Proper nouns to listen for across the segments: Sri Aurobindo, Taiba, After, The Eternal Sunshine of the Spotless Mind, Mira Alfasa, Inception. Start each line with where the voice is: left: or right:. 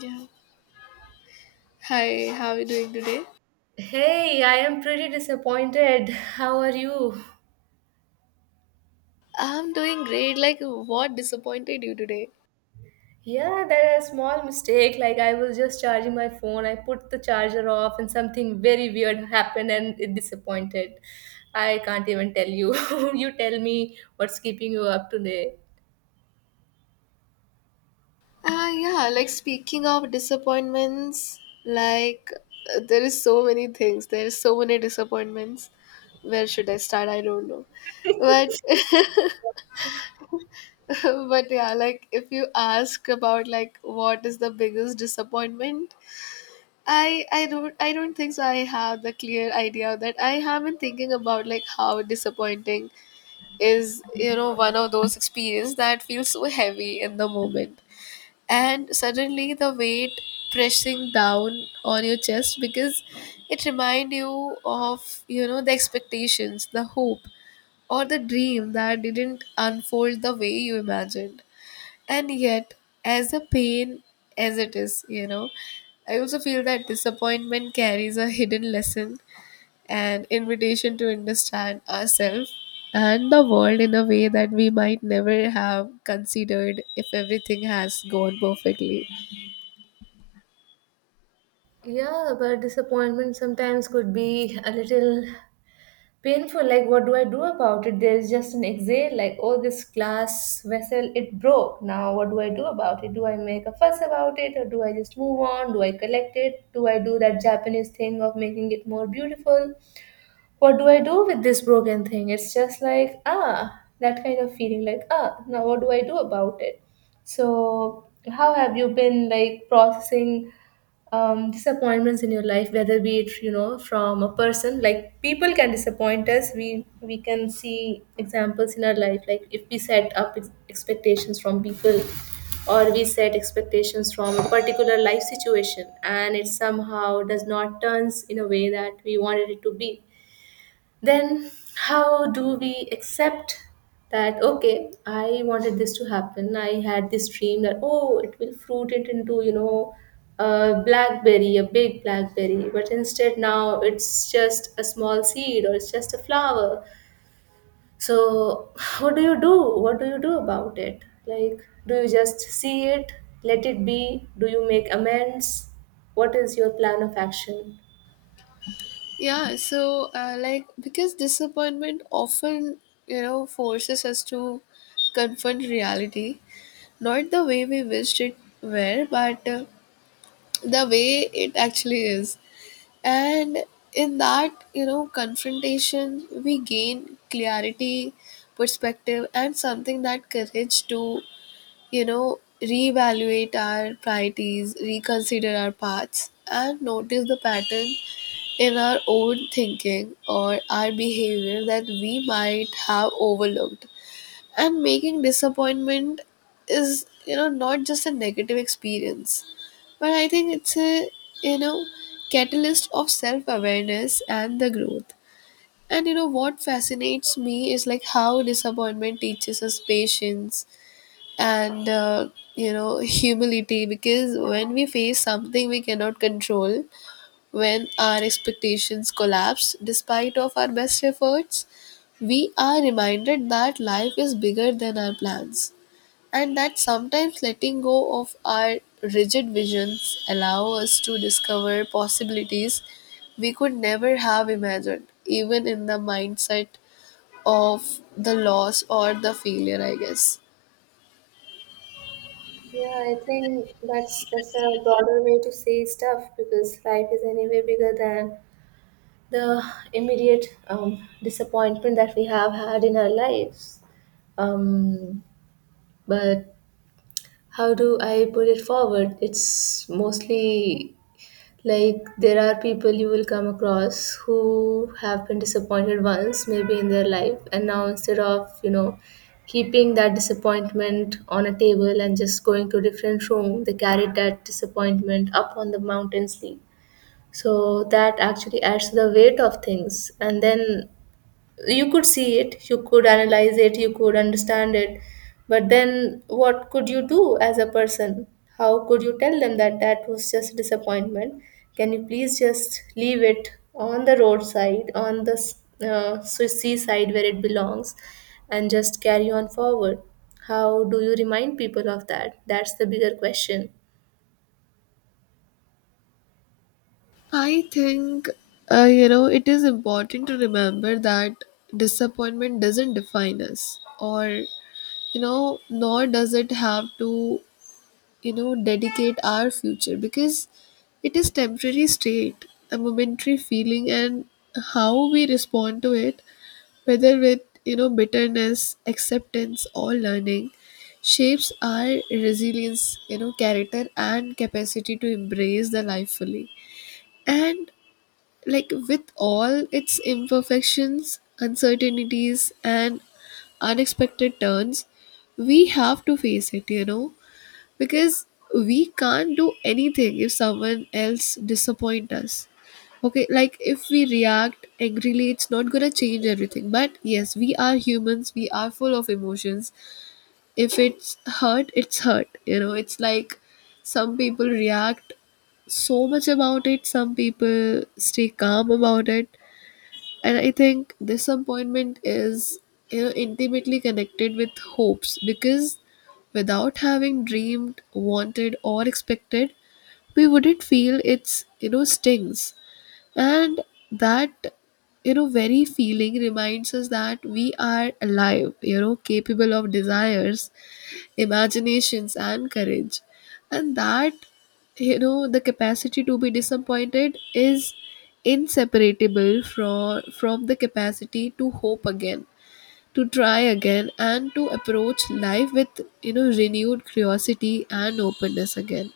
left: Yeah. Hi, how are you doing today?
right: Hey, I am pretty disappointed. How are you?
left: I'm doing great. What disappointed you today?
right: Yeah, there is a small mistake. Like I was just charging my phone. I put the charger off and something very weird happened and it disappointed. I can't even tell you. You tell me what's keeping you up today.
left: Speaking of disappointments, there is so many things. There is so many disappointments. Where should I start? I don't know. But, but if you ask about what is the biggest disappointment, I don't think so. I have the clear idea of that I have been thinking about how disappointing is, one of those experiences that feels so heavy in the moment, and suddenly the weight pressing down on your chest, because it remind you of, the expectations, the hope, or the dream that didn't unfold the way you imagined. And yet, as a pain as it is, I also feel that disappointment carries a hidden lesson, an invitation to understand ourselves and the world in a way that we might never have considered if everything has gone perfectly.
right: Yeah, but disappointment sometimes could be a little painful. Like what do I do about it? There is just an exhale like, oh, this glass vessel, it broke. Now what do I do about it? Do I make a fuss about it or do I just move on? Do I collect it? Do I do that Japanese thing of making it more beautiful? What do I do with this broken thing? It's just like, ah, that kind of feeling, like, ah, now what do I do about it? So how have you been like processing disappointments in your life, whether be it, you know, from a person? Like people can disappoint us. We can see examples in our life, like if we set up expectations from people, or we set expectations from a particular life situation, and it somehow does not turns in a way that we wanted it to be, then how do we accept that? Okay, I wanted this to happen. I had this dream that, oh, it will fruit it into, you know, a blackberry, a big blackberry, but instead now it's just a small seed or it's just a flower. So what do you do? What do you do about it? Like, do you just see it, let it be? Do you make amends? What is your plan of action?
left: Because disappointment often, forces us to confront reality, not the way we wished it were, but the way it actually is. And in that, confrontation, we gain clarity, perspective, and something that courage to, reevaluate our priorities, reconsider our paths, and notice the pattern in our own thinking or our behavior that we might have overlooked. And making disappointment is, not just a negative experience, but I think it's a, you know catalyst of self awareness and the growth. And you know what fascinates me is how disappointment teaches us patience and humility, because when we face something we cannot control, when our expectations collapse despite of our best efforts, we are reminded that life is bigger than our plans, and that sometimes letting go of our rigid visions allow us to discover possibilities we could never have imagined, even in the mindset of the loss or the failure, I guess.
right: Yeah, I think that's a broader way to see stuff because life is anyway bigger than the immediate disappointment that we have had in our lives. Um, but how do I put it forward? It's mostly like there are people you will come across who have been disappointed once, maybe in their life, and now instead of, you know, keeping that disappointment on a table and just going to a different room, they carried that disappointment up on the mountain sleep. So that actually adds to the weight of things. And then you could see it, you could analyze it, you could understand it, but then what could you do as a person? How could you tell them that that was just disappointment? Can you please just leave it on the roadside, on the seaside where it belongs, and just carry on forward? How do you remind people of that? That's the bigger question.
left: I think it is important to remember that disappointment doesn't define us, or nor does it have to, dedicate our future, because it is temporary state, a momentary feeling, and how we respond to it, whether with, bitterness, acceptance, or learning, shapes our resilience, character, and capacity to embrace the life fully, and with all its imperfections, uncertainties, and unexpected turns. We have to face it, because we can't do anything if someone else disappoint us. Okay, if we react angrily, it's not gonna change everything, but yes, we are humans, we are full of emotions. If it's hurt, it's hurt, it's like some people react so much about it, some people stay calm about it. And I think disappointment is, intimately connected with hopes, because without having dreamed, wanted, or expected, we wouldn't feel its, stings. And that, very feeling reminds us that we are alive, capable of desires, imaginations, and courage. And that, the capacity to be disappointed is inseparable from the capacity to hope again, to try again, and to approach life with, renewed curiosity and openness again.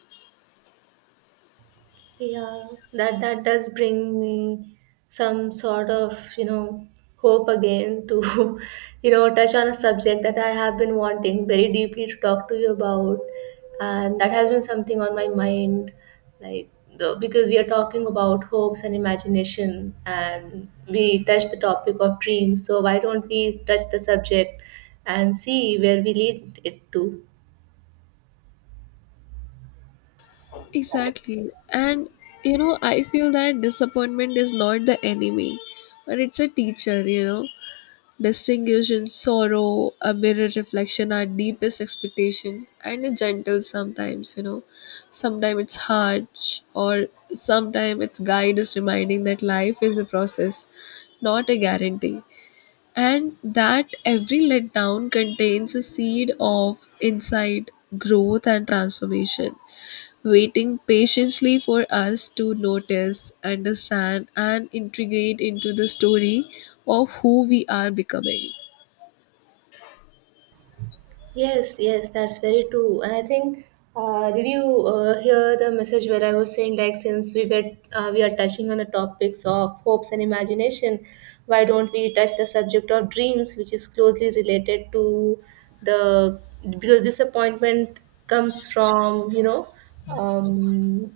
right: Yeah, that that does bring me some sort of, you know, hope again to, you know, touch on a subject that I have been wanting very deeply to talk to you about, and that has been something on my mind, like the because we are talking about hopes and imagination, and we touched the topic of dreams. So why don't we touch the subject and see where we lead it to?
left: Exactly. And, I feel that disappointment is not the enemy, but it's a teacher, distinguished in sorrow, a mirror reflection, our deepest expectation, and a gentle sometimes. Sometimes it's harsh, or sometimes its guide is reminding that life is a process, not a guarantee. And that every letdown contains a seed of insight, growth, and transformation, waiting patiently for us to notice, understand, and integrate into the story of who we are becoming.
right: Yes, yes, that's very true. And I think, did you hear the message where I was saying, like, since we were we are touching on the topics of hopes and imagination, why don't we touch the subject of dreams, which is closely related to the because disappointment comes from, you know, um,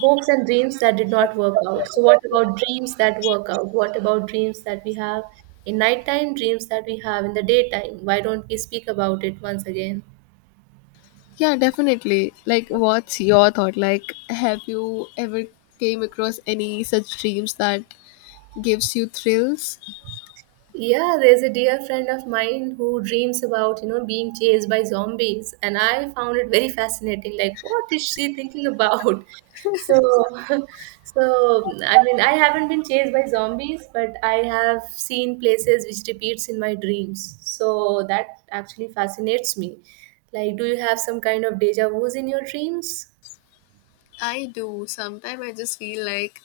right: hopes and dreams that did not work out. So, what about dreams that work out? What about dreams that we have in nighttime, dreams that we have in the daytime? Why don't we speak about it once again?
left: Yeah, definitely. What's your thought? Have you ever came across any such dreams that gives you thrills?
right: Yeah, there's a dear friend of mine who dreams about, you know, being chased by zombies, and I found it very fascinating. Like, what is she thinking about? So, so I mean, I haven't been chased by zombies, but I have seen places which repeats in my dreams. So that actually fascinates me. Like, do you have some kind of deja vu's in your dreams?
left: I do. Sometimes I just feel like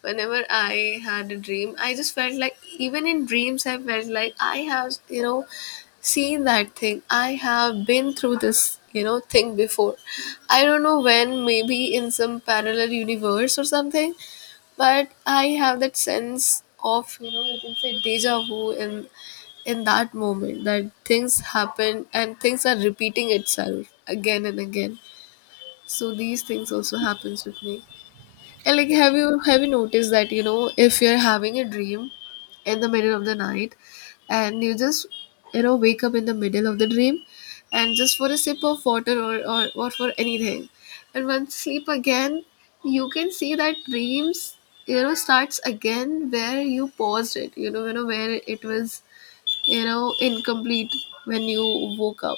left: whenever I had a dream, I just felt like even in dreams I felt like I have, seen that thing. I have been through this thing before. I don't know when, maybe in some parallel universe or something. But I have that sense of, you can say deja vu in that moment, that things happen and things are repeating itself again and again. So these things also happens with me. And have you noticed that, if you're having a dream in the middle of the night, and you just, wake up in the middle of the dream and just for a sip of water, or for anything, and once sleep again, you can see that dreams, starts again where you paused it, you know where it was, incomplete when you woke up.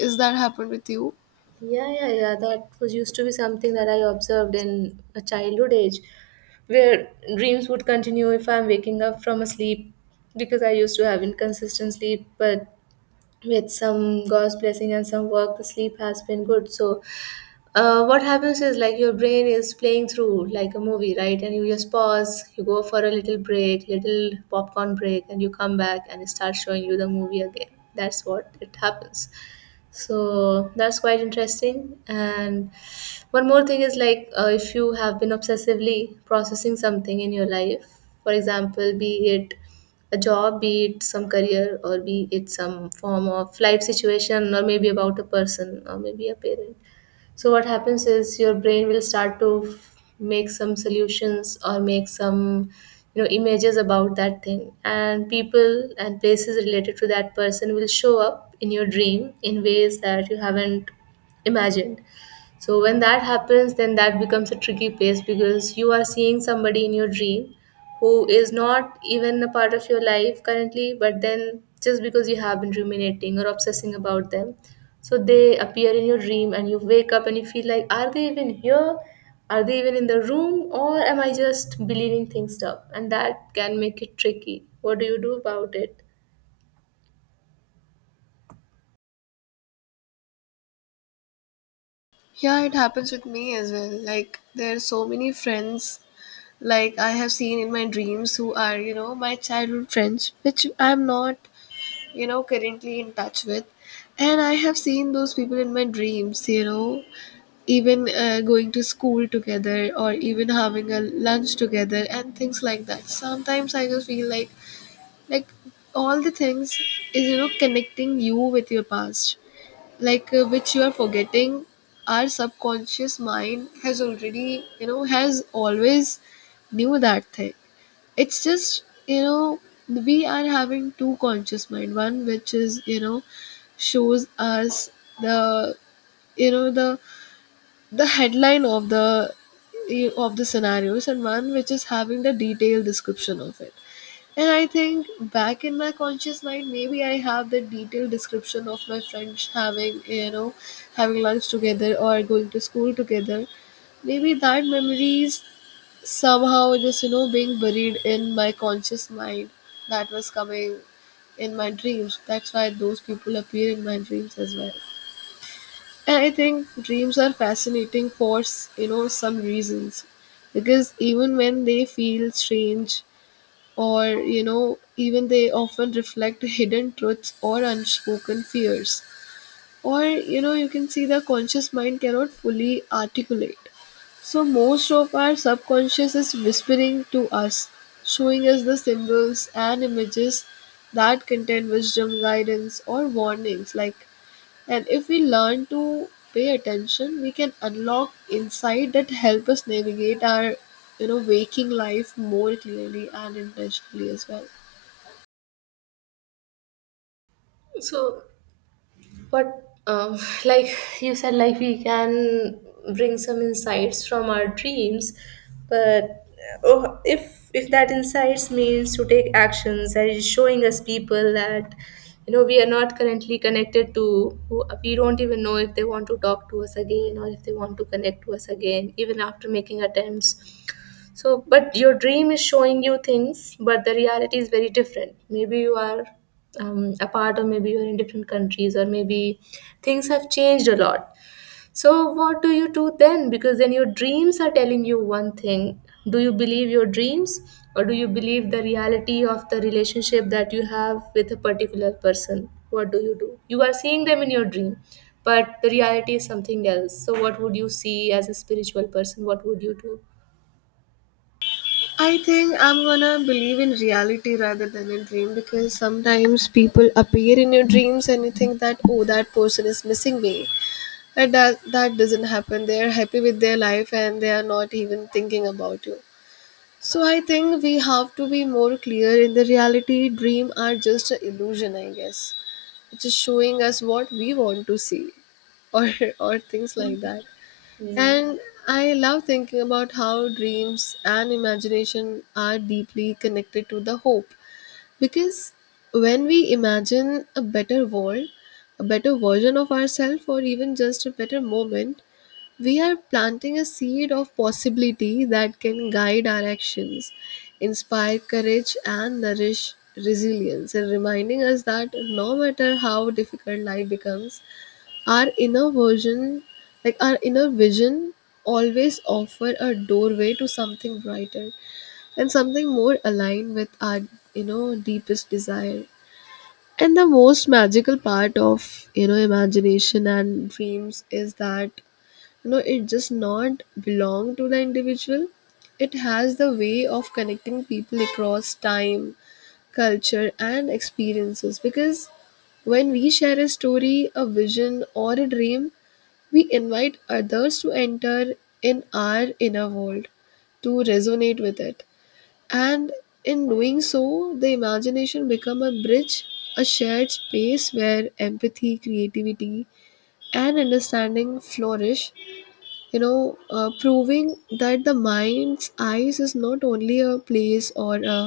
left: Is that happened with you?
right: Yeah, yeah, yeah. That was used to be something that I observed in a childhood age, where dreams would continue if I'm waking up from a sleep because I used to have inconsistent sleep, but with some God's blessing and some work, the sleep has been good. So, what happens is, like, your brain is playing through like a movie, right? And you just pause, you go for a little break, little popcorn break, and you come back and it starts showing you the movie again. That's what it happens. So that's quite interesting. And one more thing is like, if you have been obsessively processing something in your life, for example, be it a job, be it some career, or be it some form of life situation, or maybe about a person or maybe a parent, so what happens is your brain will start to make some solutions or make some, you know, images about that thing, and people and places related to that person will show up in your dream in ways that you haven't imagined. So when that happens, then that becomes a tricky place because you are seeing somebody in your dream who is not even a part of your life currently, but then just because you have been ruminating or obsessing about them, so they appear in your dream and you wake up and you feel like, are they even here? Are they even in the room? Or am I just believing things up? And that can make it tricky. What do you do about it?
left: Yeah, it happens with me as well. There are so many friends, I have seen in my dreams, who are, my childhood friends, which I'm not, currently in touch with. And I have seen those people in my dreams, even going to school together, or even having a lunch together, and things like that. Sometimes I just feel like, all the things is, connecting you with your past, which you are forgetting. Our subconscious mind has already you know has always knew that thing. It's just, we are having two conscious mind, one which is, shows us the the headline of the, of the scenarios, and one which is having the detailed description of it. And I think back in my conscious mind, maybe I have the detailed description of my friends having, having lunch together or going to school together. Maybe that memory is somehow just, being buried in my conscious mind, that was coming in my dreams. That's why those people appear in my dreams as well. And I think dreams are fascinating for, some reasons. Because even when they feel strange, or even they often reflect hidden truths or unspoken fears, or you can see the conscious mind cannot fully articulate. So most of our subconscious is whispering to us, showing us the symbols and images that contain wisdom, guidance, or warnings, like, and if we learn to pay attention, we can unlock insight that help us navigate our, waking life more clearly and intentionally as well.
right: So, but um, like you said, like we can bring some insights from our dreams, but, oh, if that insights means to take actions that is showing us people that, you know, we are not currently connected to, who we don't even know if they want to talk to us again or if they want to connect to us again, even after making attempts. So, but your dream is showing you things, but the reality is very different. Maybe you are apart, or maybe you are in different countries, or maybe things have changed a lot. So, what do you do then? Because then your dreams are telling you one thing. Do you believe your dreams, or do you believe the reality of the relationship that you have with a particular person? What do? You are seeing them in your dream, but the reality is something else. So, what would you see as a spiritual person? What would you do?
left: I think I'm gonna believe in reality rather than a dream, because sometimes people appear in your dreams and you think that, oh, that person is missing me. And that doesn't happen. They are happy with their life and they are not even thinking about you. So I think we have to be more clear in the reality. Dream are just an illusion, I guess. Just showing us what we want to see, or or things like that.
right: Mm.
left: And I love thinking about how dreams and imagination are deeply connected to the hope, because when we imagine a better world, a better version of ourselves, or even just a better moment, we are planting a seed of possibility that can guide our actions, inspire courage, and nourish resilience, and reminding us that no matter how difficult life becomes, our inner version, like our inner vision, always offer a doorway to something brighter and something more aligned with our, deepest desire. And the most magical part of, imagination and dreams is that no, it just not belong to the individual. It has the way of connecting people across time, culture, and experiences, because when we share a story, a vision, or a dream, we invite others to enter in our inner world, to resonate with it. And in doing so, the imagination become a bridge, a shared space where empathy, creativity, and understanding flourish. Proving that the mind's eyes is not only a place or a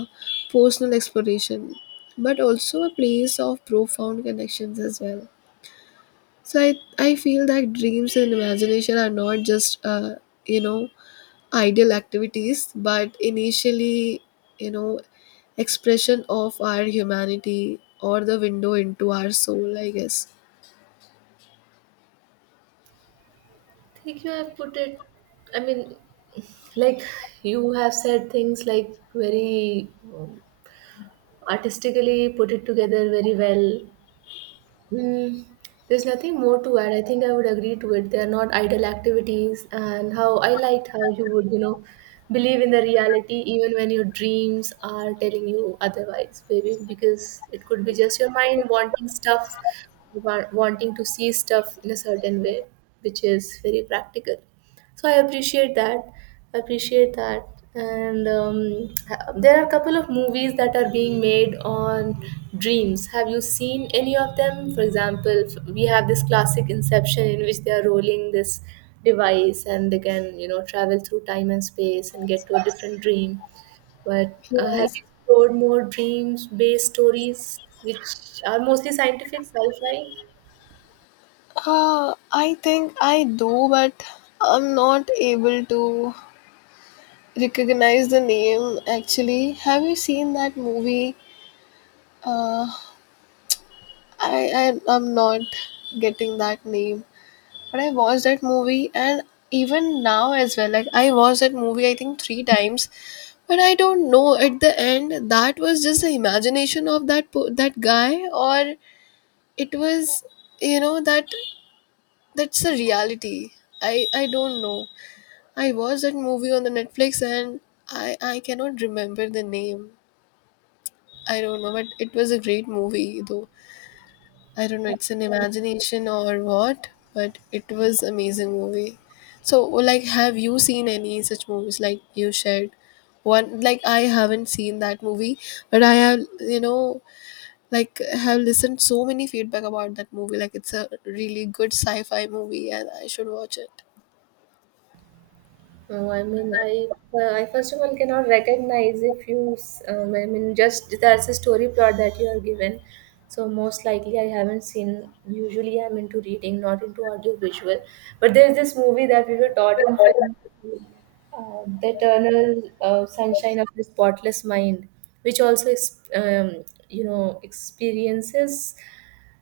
left: personal exploration, but also a place of profound connections as well. So I feel that dreams and imagination are not just, you know, ideal activities, but initially, you know, expression of our humanity or the window into our soul, I guess.
right: Think you have put it, I mean, like, you have said things like very um, artistically put it together very well. Mm, there's nothing more to add. I think I would agree to it. They are not idle activities, and how I liked how you would, you know, believe in the reality even when your dreams are telling you otherwise, baby. Because it could be just your mind wanting stuff, wanting to see stuff in a certain way, which is very practical. So I appreciate that. I appreciate that. And there are a couple of movies that are being made on dreams. Have you seen any of them? For example, we have this classic Inception in which they are rolling this device and they can, you know, travel through time and space and get to a different dream. But have
left: Yes.
right: you explored more dreams-based stories, which are mostly scientific sci-fi?
left: I think I do, but I'm not able to recognize the name actually. Have you seen that movie? Uh, I'm not getting that name, but I watched that movie, and even now as well. Like I watched that movie I think three times, but I don't know at the end that was just the imagination of that guy, or it was, you know that that's the reality. I don't know. I watched that movie on the Netflix, and I cannot remember the name. I don't know, but it was a great movie though. I don't know, it's an imagination or what, but it was amazing movie. So, like, have you seen any such movies like you shared? One, like, I haven't seen that movie, but I have, you know, like, have listened so many feedback about that movie. Like, it's a really good sci-fi movie and I should watch it.
right: No, I mean, I first of all cannot recognize if you, I mean, just that's a story plot that you are given. So most likely I haven't seen, usually I'm into reading, not into audio visual. But there's this movie that we were taught in film, The Eternal Sunshine of the Spotless Mind, which also, you know, experiences,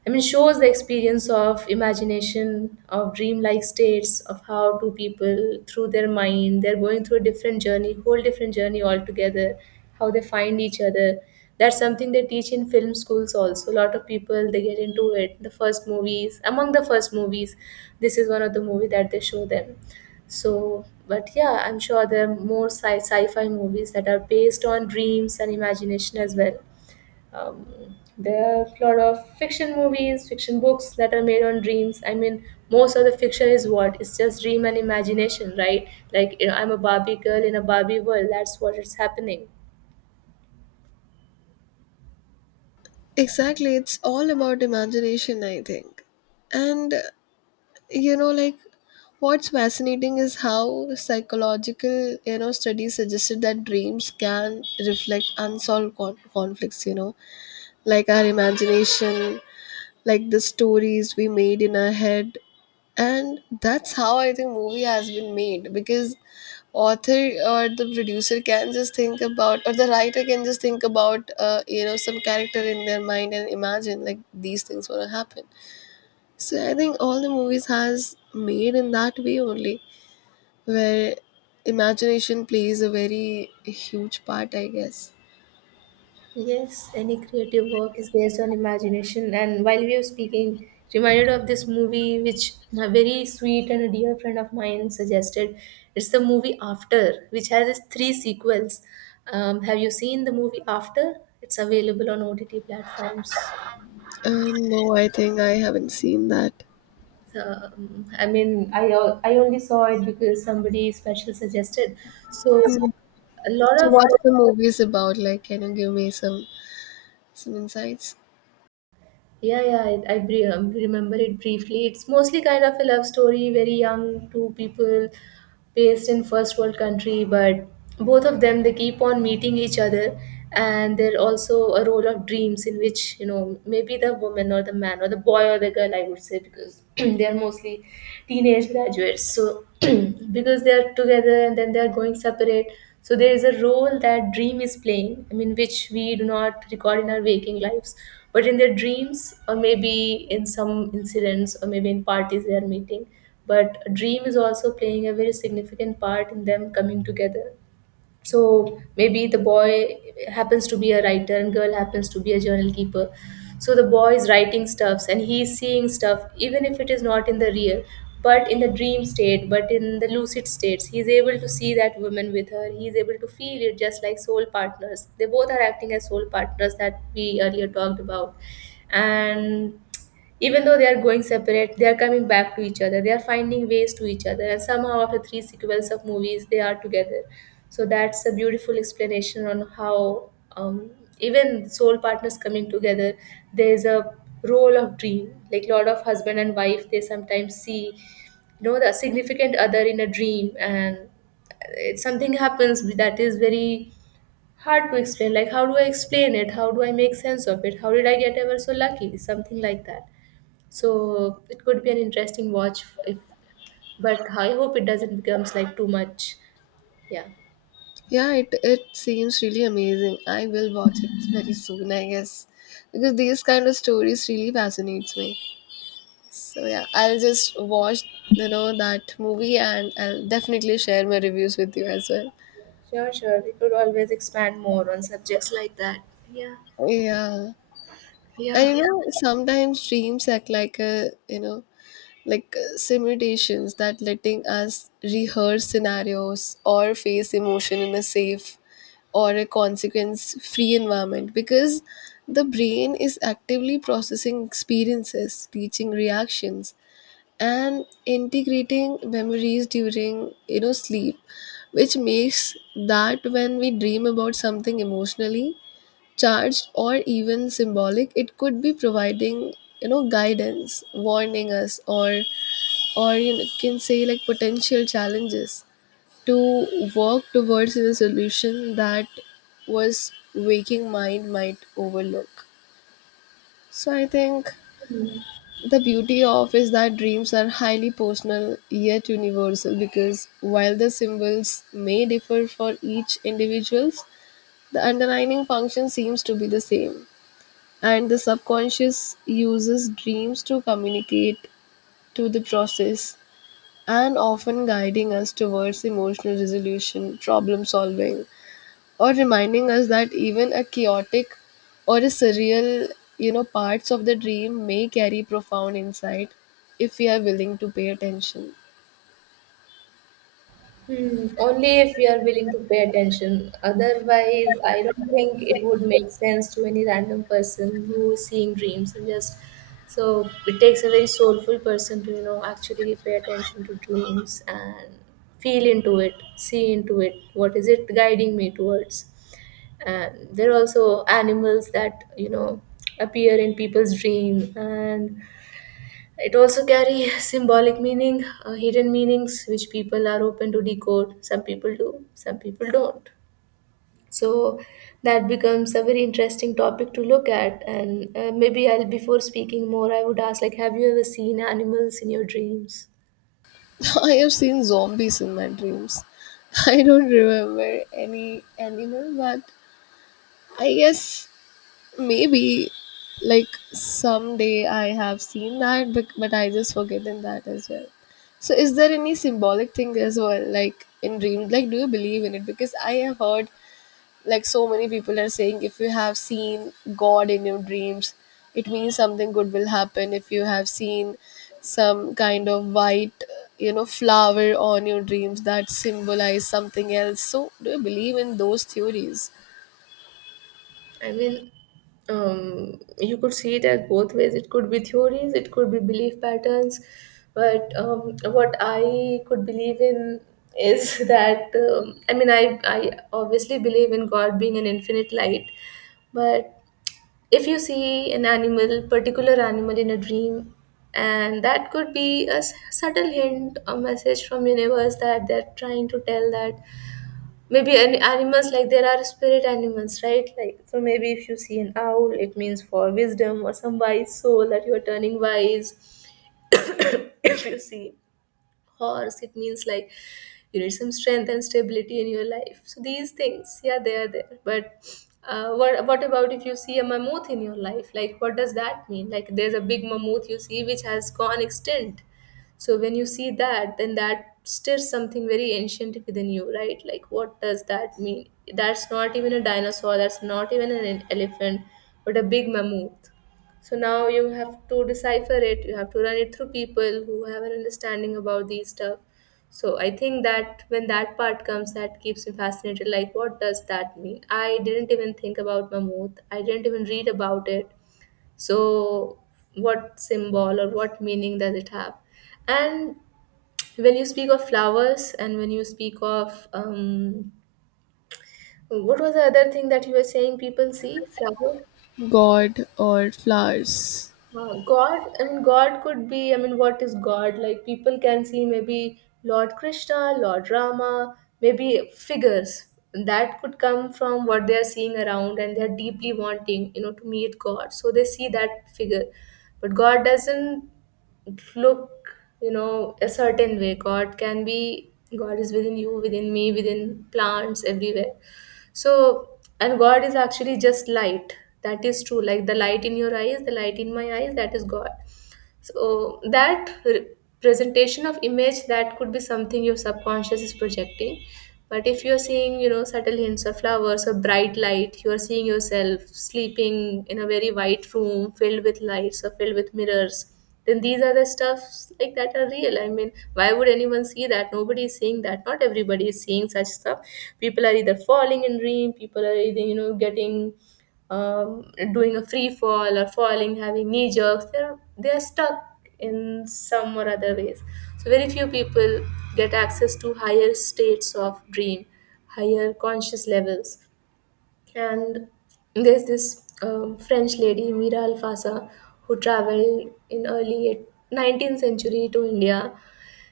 right: I mean, shows the experience of imagination, of dreamlike states, of how two people, through their mind, they're going through a different journey, whole different journey altogether, how they find each other. That's something they teach in film schools also. A lot of people they get into it. The first movies, among the first movies, this is one of the movie that they show them. So, but yeah, I'm sure there are more sci-fi movies that are based on dreams and imagination as well. Um, there are a lot of fiction movies, fiction books that are made on dreams. I mean, most of the fiction is what? It's just dream and imagination, right? Like, you know, I'm a Barbie girl in a Barbie world. That's what is happening.
left: Exactly, it's all about imagination, I think. And you know, like, what's fascinating is how psychological, you know, studies suggested that dreams can reflect conflicts, you know, like our imagination, like the stories we made in our head. And that's how I think movie has been made because author or the producer can just think about or the writer can just think about you know, some character in their mind and imagine like these things gonna happen. So I think all the movies has made in that way only, where imagination plays a very huge part, I guess.
right: Yes, any creative work is based on imagination. And while we were speaking, reminded of this movie which a very sweet and a dear friend of mine suggested. It's the movie After, which has its three sequels. Have you seen the movie After? It's available on OTT platforms.
left: um, no, I think I haven't seen that.
right: I only saw it because somebody special suggested. So,
left: so,
right: a lot
left: so
right: of
left: what's the movies about? Like, can you give me some insights?
right: I remember it briefly. It's mostly kind of a love story, very young, two people based in first world country, but both of them they keep on meeting each other, and they're also a role of dreams in which you know maybe the woman or the man or the boy or the girl I would say because they are mostly teenage graduates. So because they are together and then they are going separate, so there is a role that dream is playing which we do not record in our waking lives but in their dreams or maybe in some incidents or maybe in parties they are meeting but a dream is also playing a very significant part in them coming together. So maybe the boy happens to be a writer and girl happens to be a journal keeper. So the boy is writing stuffs and he's seeing stuff even if it is not in the real but in the dream state, but in the lucid states he's able to see that woman with her. He's able to feel it just like soul partners. They both are acting as soul partners that we earlier talked about. And even though they are going separate, they are coming back to each other. They are finding ways to each other, and somehow after three sequels of movies they are together. So that's a beautiful explanation on how, um, even soul partners coming together, there's a role of dream. Like lot of husband and wife, they sometimes see the significant other in a dream, and it, something happens that is very hard to explain. Like how do I explain it? How do I make sense of it? How did I get ever so lucky? Something like that. So it could be an interesting watch if, but I hope it doesn't becomes like too much. Yeah.
left: Yeah, it seems really amazing. I will watch it very soon, I guess. Because these kind of stories really fascinates me. So yeah, I'll just watch, you know, that movie and I'll definitely share my reviews with you as well.
right: Sure, sure. We could always expand more on subjects like that. Yeah,
left: Yeah.
right: yeah.
left: And you know, sometimes dreams act like a, you know, like simulations that letting us rehearse scenarios or face emotion in a safe or a consequence free environment, because the brain is actively processing experiences, teaching reactions, and integrating memories during, you know, sleep, which makes that when we dream about something emotionally charged or even symbolic, it could be providing, you know, guidance, warning us, or you can say like potential challenges to work towards the solution that was waking mind might overlook. So I think the beauty of is that dreams are highly personal yet universal, because while the symbols may differ for each individuals, the underlying function seems to be the same. And the subconscious uses dreams to communicate, to the process, and often guiding us towards emotional resolution, problem solving, or reminding us that even a chaotic or a surreal, you know, parts of the dream may carry profound insight if we are willing to pay attention.
right: Hmm. Only if we are willing to pay attention. Otherwise, I don't think it would make sense to any random person who is seeing dreams and just. So it takes a very soulful person to, you know, actually pay attention to dreams and feel into it, see into it. What is it guiding me towards? And there are also animals that, you know, appear in people's dream, and it also carry symbolic meaning, hidden meanings which people are open to decode. Some people do, some people don't. So that becomes a very interesting topic to look at. And maybe I'll before speaking more, I would ask like, have you ever seen animals in your dreams?
left: I have seen zombies in my dreams. I don't remember any animal, but I guess maybe, like, someday I have seen that, but I just forgotten that as well. So, is there any symbolic thing as well, like in dreams? Like, do you believe in it? Because I have heard like so many people are saying if you have seen God in your dreams, it means something good will happen. If you have seen some kind of white, you know, flower on your dreams that symbolize something else. So, do you believe in those theories,
right: I mean, you could see it at both ways. It could be theories, it could be belief patterns. But what I could believe in is that I mean, I obviously believe in God being an infinite light. But if you see an animal, particular animal in a dream, and that could be a subtle hint, a message from universe that they're trying to tell that maybe any animals like there are spirit animals, right? Like so maybe if you see an owl, it means for wisdom or some wise soul that you are turning wise. If you see horse, it means like you need some strength and stability in your life. So these things, yeah, they are there. But what about if you see a mammoth in your life, like what does that mean? Like there's a big mammoth you see which has gone extinct. So when you see that, then that stirs something very ancient within you, right? Like what does that mean? That's not even a dinosaur, that's not even an elephant, but a big mammoth. So now you have to decipher it. You have to run it through people who have an understanding about these stuff. So I think that when that part comes, that keeps me fascinated. Like, what does that mean? I didn't even think about Mammoth. I didn't even read about it. So what symbol or what meaning does it have? And when you speak of flowers and when you speak of, what was the other thing that you were saying people see? Flowers?
left: God or flowers?
right: God, I mean, God could be, I mean, what is God? Like, people can see maybe Lord Krishna, Lord Rama, maybe figures that could come from what they are seeing around, and they're deeply wanting, you know, to meet God. So they see that figure. But God doesn't look, you know, a certain way. God can be, God is within you, within me, within plants, everywhere. So, and god is actually just light. That is true. Like the light in your eyes, the light in my eyes, that is god. So that presentation of image, that could be something your subconscious is projecting. But if you're seeing, you know, subtle hints of flowers or bright light, you are seeing yourself sleeping in a very white room filled with lights or filled with mirrors. Then these are the stuffs like that are real. I mean, why would anyone see that? Nobody is seeing that. Not everybody is seeing such stuff. People are either falling in dream. People are either you know getting, um, doing a free fall or falling, having knee jerks, they're stuck in some or other ways. So very few people get access to higher states of dream, higher conscious levels. And there's this french lady Mira Alfasa who traveled in early 19th century to India.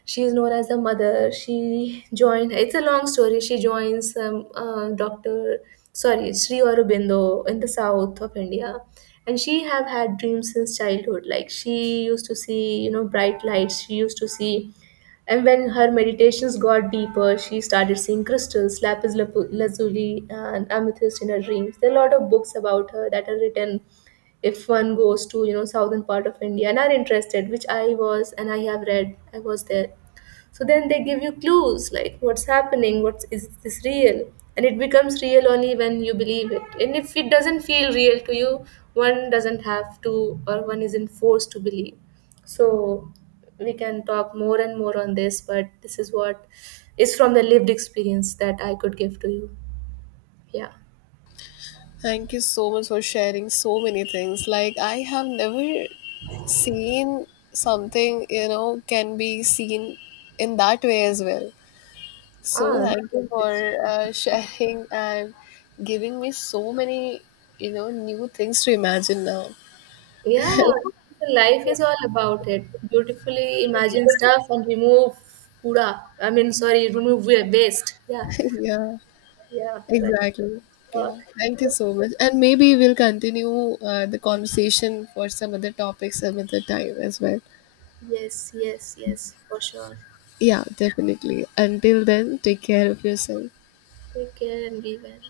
right: She is known as the mother. She joined, it's a long story, she joins, dr sorry Sri Aurobindo in the south of India. And she have had dreams since childhood. Like she used to see, you know, bright lights, she used to see. And when her meditations got deeper, she started seeing crystals, lapis lazuli, and amethyst in her dreams. There are a lot of books about her that are written. If one goes to, you know, southern part of India and are interested, which I was, and I have read, I was there. So then they give you clues like what's happening, what's, is this real? And it becomes real only when you believe it. And if it doesn't feel real to you, one doesn't have to, or one isn't forced to believe. So we can talk more and more on this, but this is what is from the lived experience that I could give to you. Yeah.
left: Thank you so much for sharing so many things. Like, I have never seen something, you know, can be seen in that way as well. So
right: Ah,
left: thank you for
right: that's-
left: sharing and giving me so many, you know, new things to imagine now.
right: yeah, life is all about it. Beautifully imagine stuff and remove kura. I mean, sorry, remove waste. Yeah.
left: Yeah,
right: Yeah, but
left: exactly.
right: fuck.
left: Yeah, thank you so much. And maybe we'll continue the conversation for some other topics some other time as well.
right: Yes, yes, yes, for sure. Yeah.
left: Yeah, definitely. Until then, take care of yourself.
right: Take care and be well.